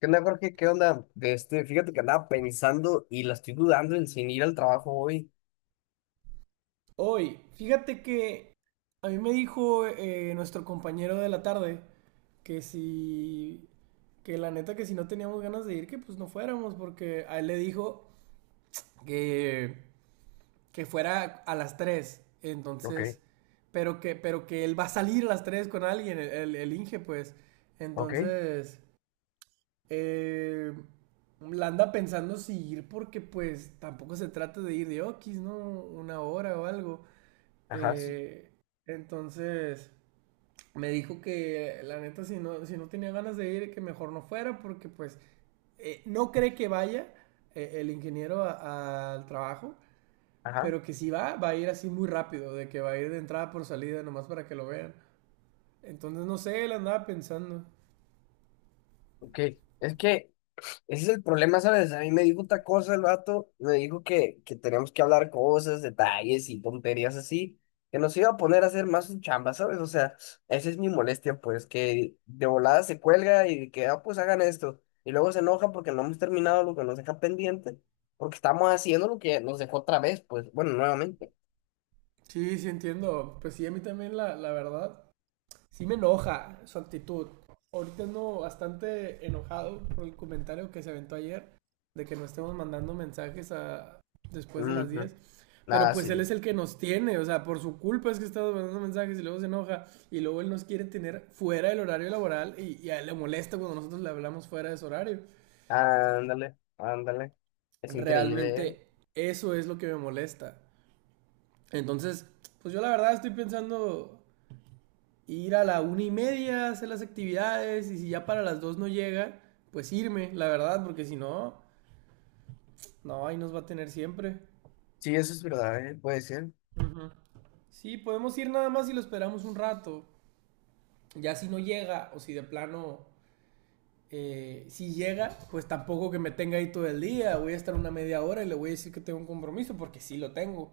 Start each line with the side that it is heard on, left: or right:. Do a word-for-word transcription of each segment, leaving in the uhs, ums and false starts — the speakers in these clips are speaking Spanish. left: ¿Qué onda, Jorge? ¿Qué onda? Este, fíjate que andaba pensando y la estoy dudando en sin ir al trabajo hoy.
right: Hoy, fíjate que a mí me dijo eh, nuestro compañero de la tarde que si, que la neta que si no teníamos ganas de ir, que pues no fuéramos, porque a él le dijo que, que fuera a las tres
left: Ok,
right: entonces, pero que, pero que él va a salir a las tres con alguien, el, el, el Inge, pues,
left: ok,
right: entonces, eh, la anda pensando si ir porque pues tampoco se trata de ir de Oquis, ¿no? Una hora o algo.
left: ajá, sí,
right: Eh, entonces me dijo que la neta si no, si no tenía ganas de ir, que mejor no fuera porque pues eh, no cree que vaya eh, el ingeniero a- al trabajo,
left: ajá,
right: pero que si va, va a ir así muy rápido, de que va a ir de entrada por salida nomás para que lo vean. Entonces no sé, él andaba pensando.
left: Ok, es que ese es el problema, ¿sabes? A mí me dijo otra cosa el vato, me dijo que, que teníamos que hablar cosas, detalles y tonterías así, que nos iba a poner a hacer más su chamba, ¿sabes? O sea, esa es mi molestia, pues, que de volada se cuelga y que, ah, pues hagan esto. Y luego se enoja porque no hemos terminado lo que nos deja pendiente, porque estamos haciendo lo que nos dejó otra vez, pues, bueno, nuevamente.
right: Sí, sí entiendo. Pues sí, a mí también la, la verdad. Sí me enoja su actitud. Ahorita ando bastante enojado por el comentario que se aventó ayer de que no estemos mandando mensajes a después de las
left: Ujú.
right: diez. Pero
left: Nada,
right: pues
left: sí.
right: él es el que nos tiene, o sea, por su culpa es que estamos mandando mensajes y luego se enoja y luego él nos quiere tener fuera del horario laboral y, y a él le molesta cuando nosotros le hablamos fuera de ese horario.
left: Ándale, ándale. Es increíble, ¿eh?
right: Realmente eso es lo que me molesta. Entonces, pues yo la verdad estoy pensando ir a la una y media a hacer las actividades y si ya para las dos no llega, pues irme, la verdad, porque si no, no, ahí nos va a tener siempre.
left: Sí, eso es verdad, ¿eh? Puede ser.
right: Ujú. Sí, podemos ir nada más si lo esperamos un rato. Ya si no llega o si de plano, eh, si llega, pues tampoco que me tenga ahí todo el día. Voy a estar una media hora y le voy a decir que tengo un compromiso porque sí lo tengo.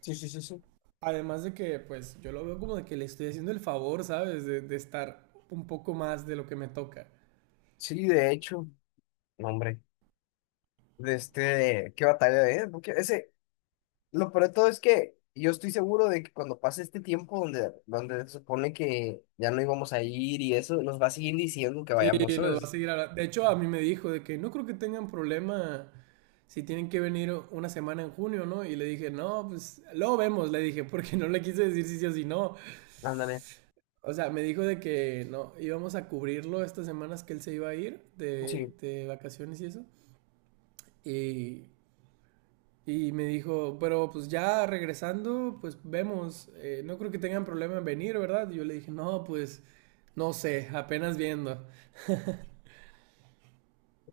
left: Sí, sí, sí, sí.
right: Además de que, pues yo lo veo como de que le estoy haciendo el favor, ¿sabes? De, de estar un poco más de lo que me toca.
left: Sí, de hecho. No, hombre. De este, qué batalla, ¿eh? Porque ese, lo peor de todo es que yo estoy seguro de que cuando pase este tiempo donde, donde se supone que ya no íbamos a ir y eso, nos va a seguir diciendo que
right: Sí,
left: vayamos,
right: nos va a
left: ¿sabes?
right: seguir hablando. De hecho, a mí me dijo de que no creo que tengan problema si tienen que venir una semana en junio, ¿no? Y le dije, no, pues luego vemos, le dije, porque no le quise decir si sí o si no.
left: Ándale.
right: O sea, me dijo de que no, íbamos a cubrirlo estas semanas que él se iba a ir de,
left: Sí.
right: de vacaciones y eso. Y, y me dijo, pero pues ya regresando, pues vemos, eh, no creo que tengan problema en venir, ¿verdad? Y yo le dije, no, pues no sé, apenas viendo.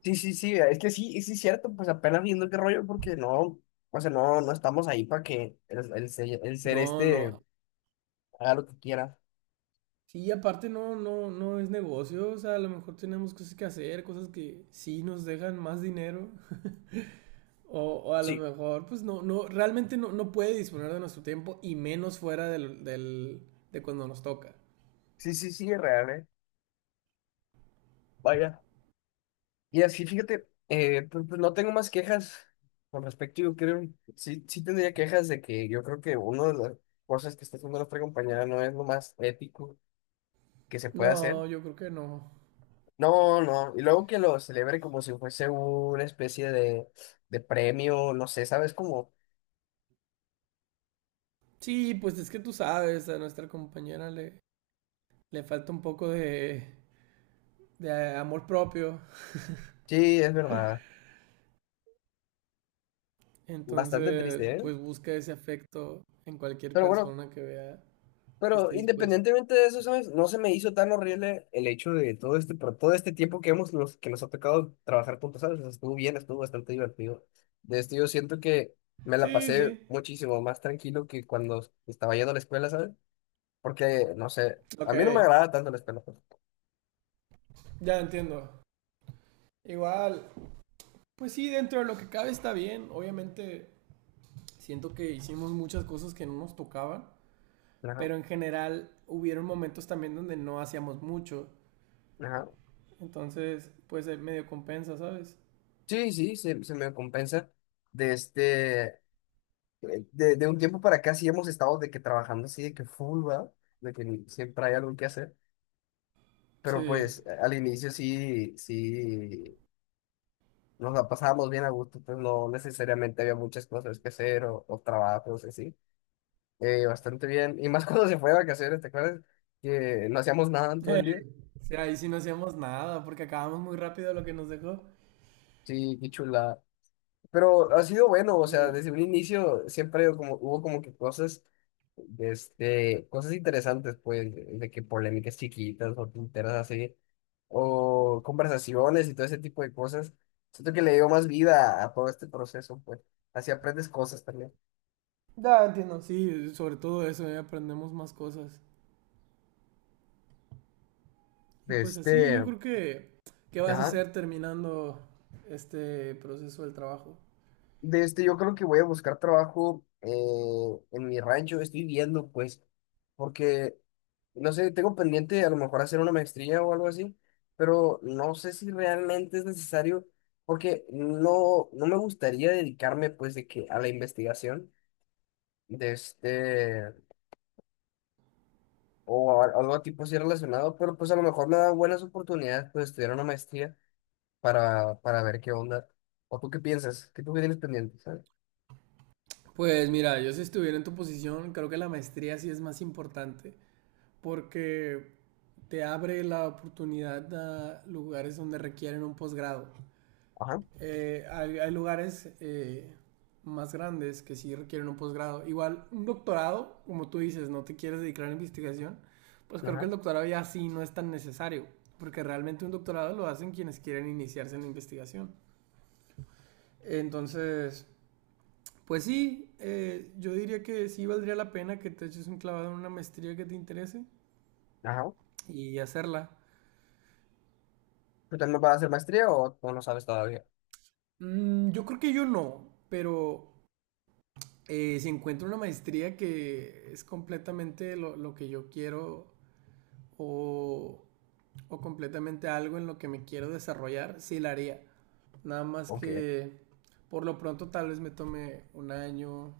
left: Sí, sí, sí. Es que sí, sí es cierto, pues apenas viendo qué rollo, porque no, o sea, no, no estamos ahí para que el, el, ser- el ser
right: No,
left: este.
right: no,
left: haga lo que quiera.
right: sí, aparte no, no, no es negocio, o sea, a lo mejor tenemos cosas que hacer, cosas que sí nos dejan más dinero, o, o a lo
left: Sí,
right: mejor, pues no, no, realmente no, no puede disponer de nuestro tiempo y menos fuera del, del, de cuando nos toca.
left: sí, sí, sí, es real, ¿eh? Vaya. Y así, fíjate, eh, pues, pues no tengo más quejas con respecto, yo creo, sí, sí tendría quejas de que yo creo que una de las cosas que está haciendo nuestra compañera no es lo más ético que se puede hacer.
right: No, yo creo que no.
left: No, no, y luego que lo celebre como si fuese una especie de, de premio, no sé, ¿sabes? Como,
right: Sí, pues es que tú sabes, a nuestra compañera le, le falta un poco de, de amor propio,
left: sí, es verdad, bastante
right: entonces,
left: triste, ¿eh?
right: pues busca ese afecto en cualquier
left: Pero bueno,
right: persona que vea que
left: pero
right: esté dispuesta.
left: independientemente de eso, ¿sabes? No se me hizo tan horrible el hecho de todo este, por todo este tiempo que hemos, nos, que nos ha tocado trabajar juntos, ¿sabes? O sea, estuvo bien, estuvo bastante divertido. De esto yo siento que me la
right: Sí, sí,
left: pasé muchísimo más tranquilo que cuando estaba yendo a la escuela, ¿sabes? Porque, no sé, a
right: ok.
left: mí no me agrada tanto la escuela, pues.
right: Ya entiendo. Igual, pues sí, dentro de lo que cabe está bien. Obviamente, siento que hicimos muchas cosas que no nos tocaban,
left: Ajá,
right: pero en general hubieron momentos también donde no hacíamos mucho.
left: ajá.
right: Entonces, pues eh, medio compensa, ¿sabes?
left: Sí, sí, se, se me compensa. De este, eh, de, de un tiempo para acá sí hemos estado de que trabajando así, de que full, ¿verdad? De que siempre hay algo que hacer. Pero
right: Sí.
left: pues al inicio sí, sí nos la pasábamos bien a gusto, pues no necesariamente había muchas cosas que hacer o, o trabajos así. Eh, bastante bien. Y más cuando se fue de vacaciones, ¿te acuerdas? Que no hacíamos nada en todo
right: Eh,
left: el día.
right: sí, ahí sí no hacíamos nada, porque acabamos muy rápido lo que nos dejó.
left: Sí, qué chula. Pero ha sido bueno, o sea,
right: Uy.
left: desde un inicio siempre como, hubo como que cosas, este, cosas interesantes, pues, de que polémicas chiquitas o tonteras así, o conversaciones y todo ese tipo de cosas. Siento que le dio más vida a todo este proceso, pues, así aprendes cosas también.
right: Ya entiendo, sí, sobre todo eso, eh, aprendemos más cosas. Y
left: De
right: pues así, yo
left: Este,
right: creo que, ¿qué vas a
left: ajá.
right: hacer terminando este proceso del trabajo?
left: De este, yo creo que voy a buscar trabajo eh, en mi rancho. Estoy viendo, pues, porque, no sé, tengo pendiente a lo mejor hacer una maestría o algo así, pero no sé si realmente es necesario, porque no, no me gustaría dedicarme, pues, de que a la investigación de este, o a- algo tipo así relacionado, pero pues a lo mejor me dan buenas oportunidades, pues, estudiar una maestría para, para ver qué onda. ¿O tú qué piensas? ¿Qué tú qué tienes pendiente? ¿Sabes?
right: Pues mira, yo si estuviera en tu posición, creo que la maestría sí es más importante porque te abre la oportunidad a lugares donde requieren un posgrado.
left: Ajá,
right: Eh, hay, hay lugares eh, más grandes que sí requieren un posgrado. Igual, un doctorado, como tú dices, no te quieres dedicar a la investigación, pues creo que el
left: ajá,
right: doctorado ya sí no es tan necesario, porque realmente un doctorado lo hacen quienes quieren iniciarse en la investigación. Entonces, pues sí, eh, yo diría que sí valdría la pena que te eches un clavado en una maestría que te interese
left: ajá.
right: y hacerla.
left: ¿Tú también vas a hacer maestría o, o no sabes todavía?
right: Mm, yo creo que yo no, pero eh, si encuentro una maestría que es completamente lo, lo que yo quiero o o completamente algo en lo que me quiero desarrollar, sí la haría. Nada más
left: Ok.
right: que por lo pronto tal vez me tome un año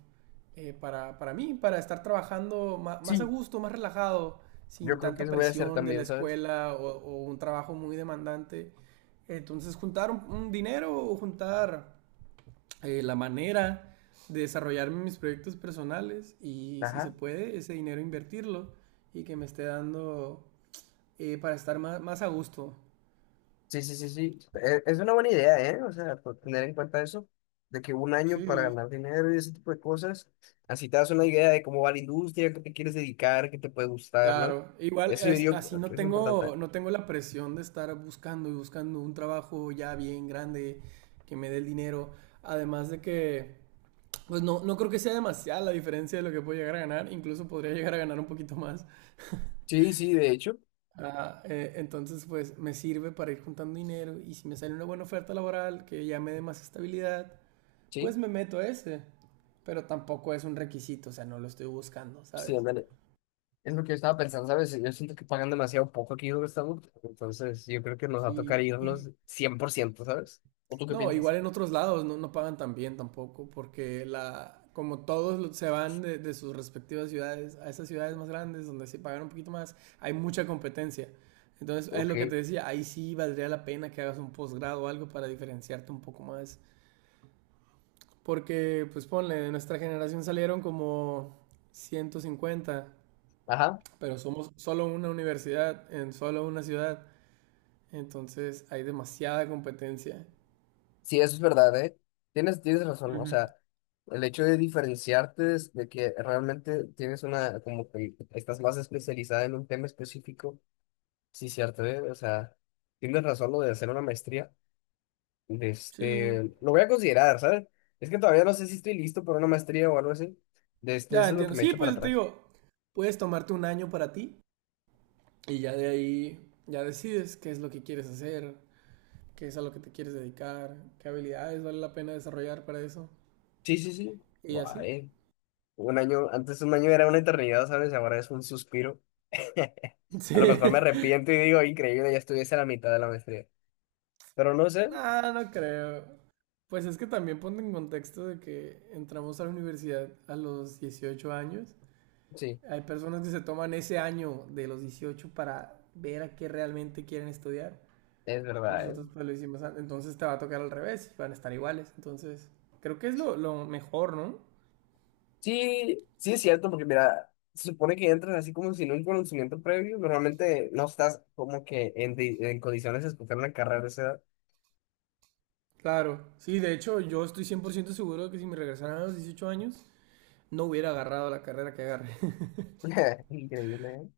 right: eh, para, para mí, para estar trabajando más, más, a
left: Sí,
right: gusto, más relajado,
left: yo
right: sin
left: creo que
right: tanta
left: eso voy a hacer
right: presión de la
left: también, ¿sabes?
right: escuela o, o un trabajo muy demandante. Entonces juntar un, un dinero o juntar eh, la manera de desarrollarme mis proyectos personales y si se
left: Ajá.
right: puede ese dinero invertirlo y que me esté dando eh, para estar más, más, a gusto.
left: Sí, sí, sí, sí. E- Es una buena idea, ¿eh? O sea, por tener en cuenta eso, de que un año para
right: Sí,
left: ganar dinero y ese tipo de cosas, así te das una idea de cómo va la industria, qué te quieres dedicar, qué te puede gustar, ¿no?
right: claro. Igual
left: Eso yo
right: es-
left: digo
right: así no
left: que es importante.
right: tengo, no tengo la presión de estar buscando y buscando un trabajo ya bien grande que me dé el dinero. Además de que, pues no, no creo que sea demasiada la diferencia de lo que puedo llegar a ganar. Incluso podría llegar a ganar un poquito más.
left: Sí, sí, de hecho,
right: Ah, eh, entonces, pues me sirve para ir juntando dinero y si me sale una buena oferta laboral que ya me dé más estabilidad, pues
left: sí,
right: me meto a ese. Pero tampoco es un requisito, o sea, no lo estoy buscando,
left: sí,
right: ¿sabes?
left: ándale. Es lo que yo estaba pensando, ¿sabes? Yo siento que pagan demasiado poco aquí donde estamos, entonces yo creo que nos va a tocar
right: Sí, y,
left: irnos cien por ciento, ¿sabes? ¿O tú qué
right: no,
left: piensas?
right: igual en otros lados no, no pagan tan bien tampoco, porque la, como todos lo- se van de, de sus respectivas ciudades a esas ciudades más grandes donde se pagan un poquito más, hay mucha competencia. Entonces, es
left: Ok,
right: lo que te decía, ahí sí valdría la pena que hagas un posgrado o algo para diferenciarte un poco más. Porque, pues ponle, de nuestra generación salieron como ciento cincuenta
left: ajá.
right: pero somos solo una universidad en solo una ciudad. Entonces, hay demasiada competencia.
left: Sí, eso es verdad, ¿eh? Tienes, tienes razón, o
right: Ujú.
left: sea, el hecho de diferenciarte es de que realmente tienes una, como que estás más especializada en un tema específico, sí, cierto, ¿eh? O sea, tienes razón lo de hacer una maestría, de
right: Sí,
left: este, lo voy a considerar, ¿sabes? Es que todavía no sé si estoy listo para una maestría o algo así, de este,
right: ya
left: eso es lo que
right: entiendo.
left: me
right: Sí,
left: echo para
right: pues te
left: atrás.
right: digo, puedes tomarte un año para ti y ya de ahí ya decides qué es lo que quieres hacer, qué es a lo que te quieres dedicar, qué habilidades vale la pena desarrollar para eso
left: Sí, sí, sí.
right: y así.
left: Guay. Un año, antes un año era una eternidad, ¿sabes? Ahora es un suspiro.
right: Sí.
left: A lo mejor me arrepiento y digo, increíble, ya estuviese a la mitad de la maestría. Pero no sé,
right: No, no creo. Pues es que también ponte en contexto de que entramos a la universidad a los dieciocho años.
left: sí,
right: Hay personas que se toman ese año de los dieciocho para ver a qué realmente quieren estudiar.
left: es verdad, ¿eh?
right: Nosotros pues lo hicimos antes. Entonces te va a tocar al revés. Van a estar iguales. Entonces, creo que es lo, lo mejor, ¿no?
left: Sí, sí es cierto, porque mira, se supone que entras así como sin un conocimiento previo, normalmente no estás como que en, di- en condiciones de escoger una carrera de esa edad.
right: Claro. Sí, de hecho, yo estoy cien por ciento seguro de que si me regresaran a los dieciocho años, no hubiera agarrado la carrera que agarré.
left: Increíble, ¿eh?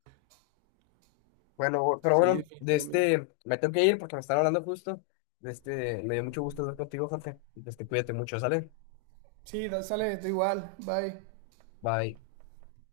left: Bueno, pero
right: Sí,
left: bueno, de
right: definitivamente.
left: este, me tengo que ir porque me están hablando justo. De este, me dio mucho gusto hablar contigo, Jorge. De este, cuídate mucho, ¿sale?
right: Sí, da- sale, tú igual. Bye.
left: Bye.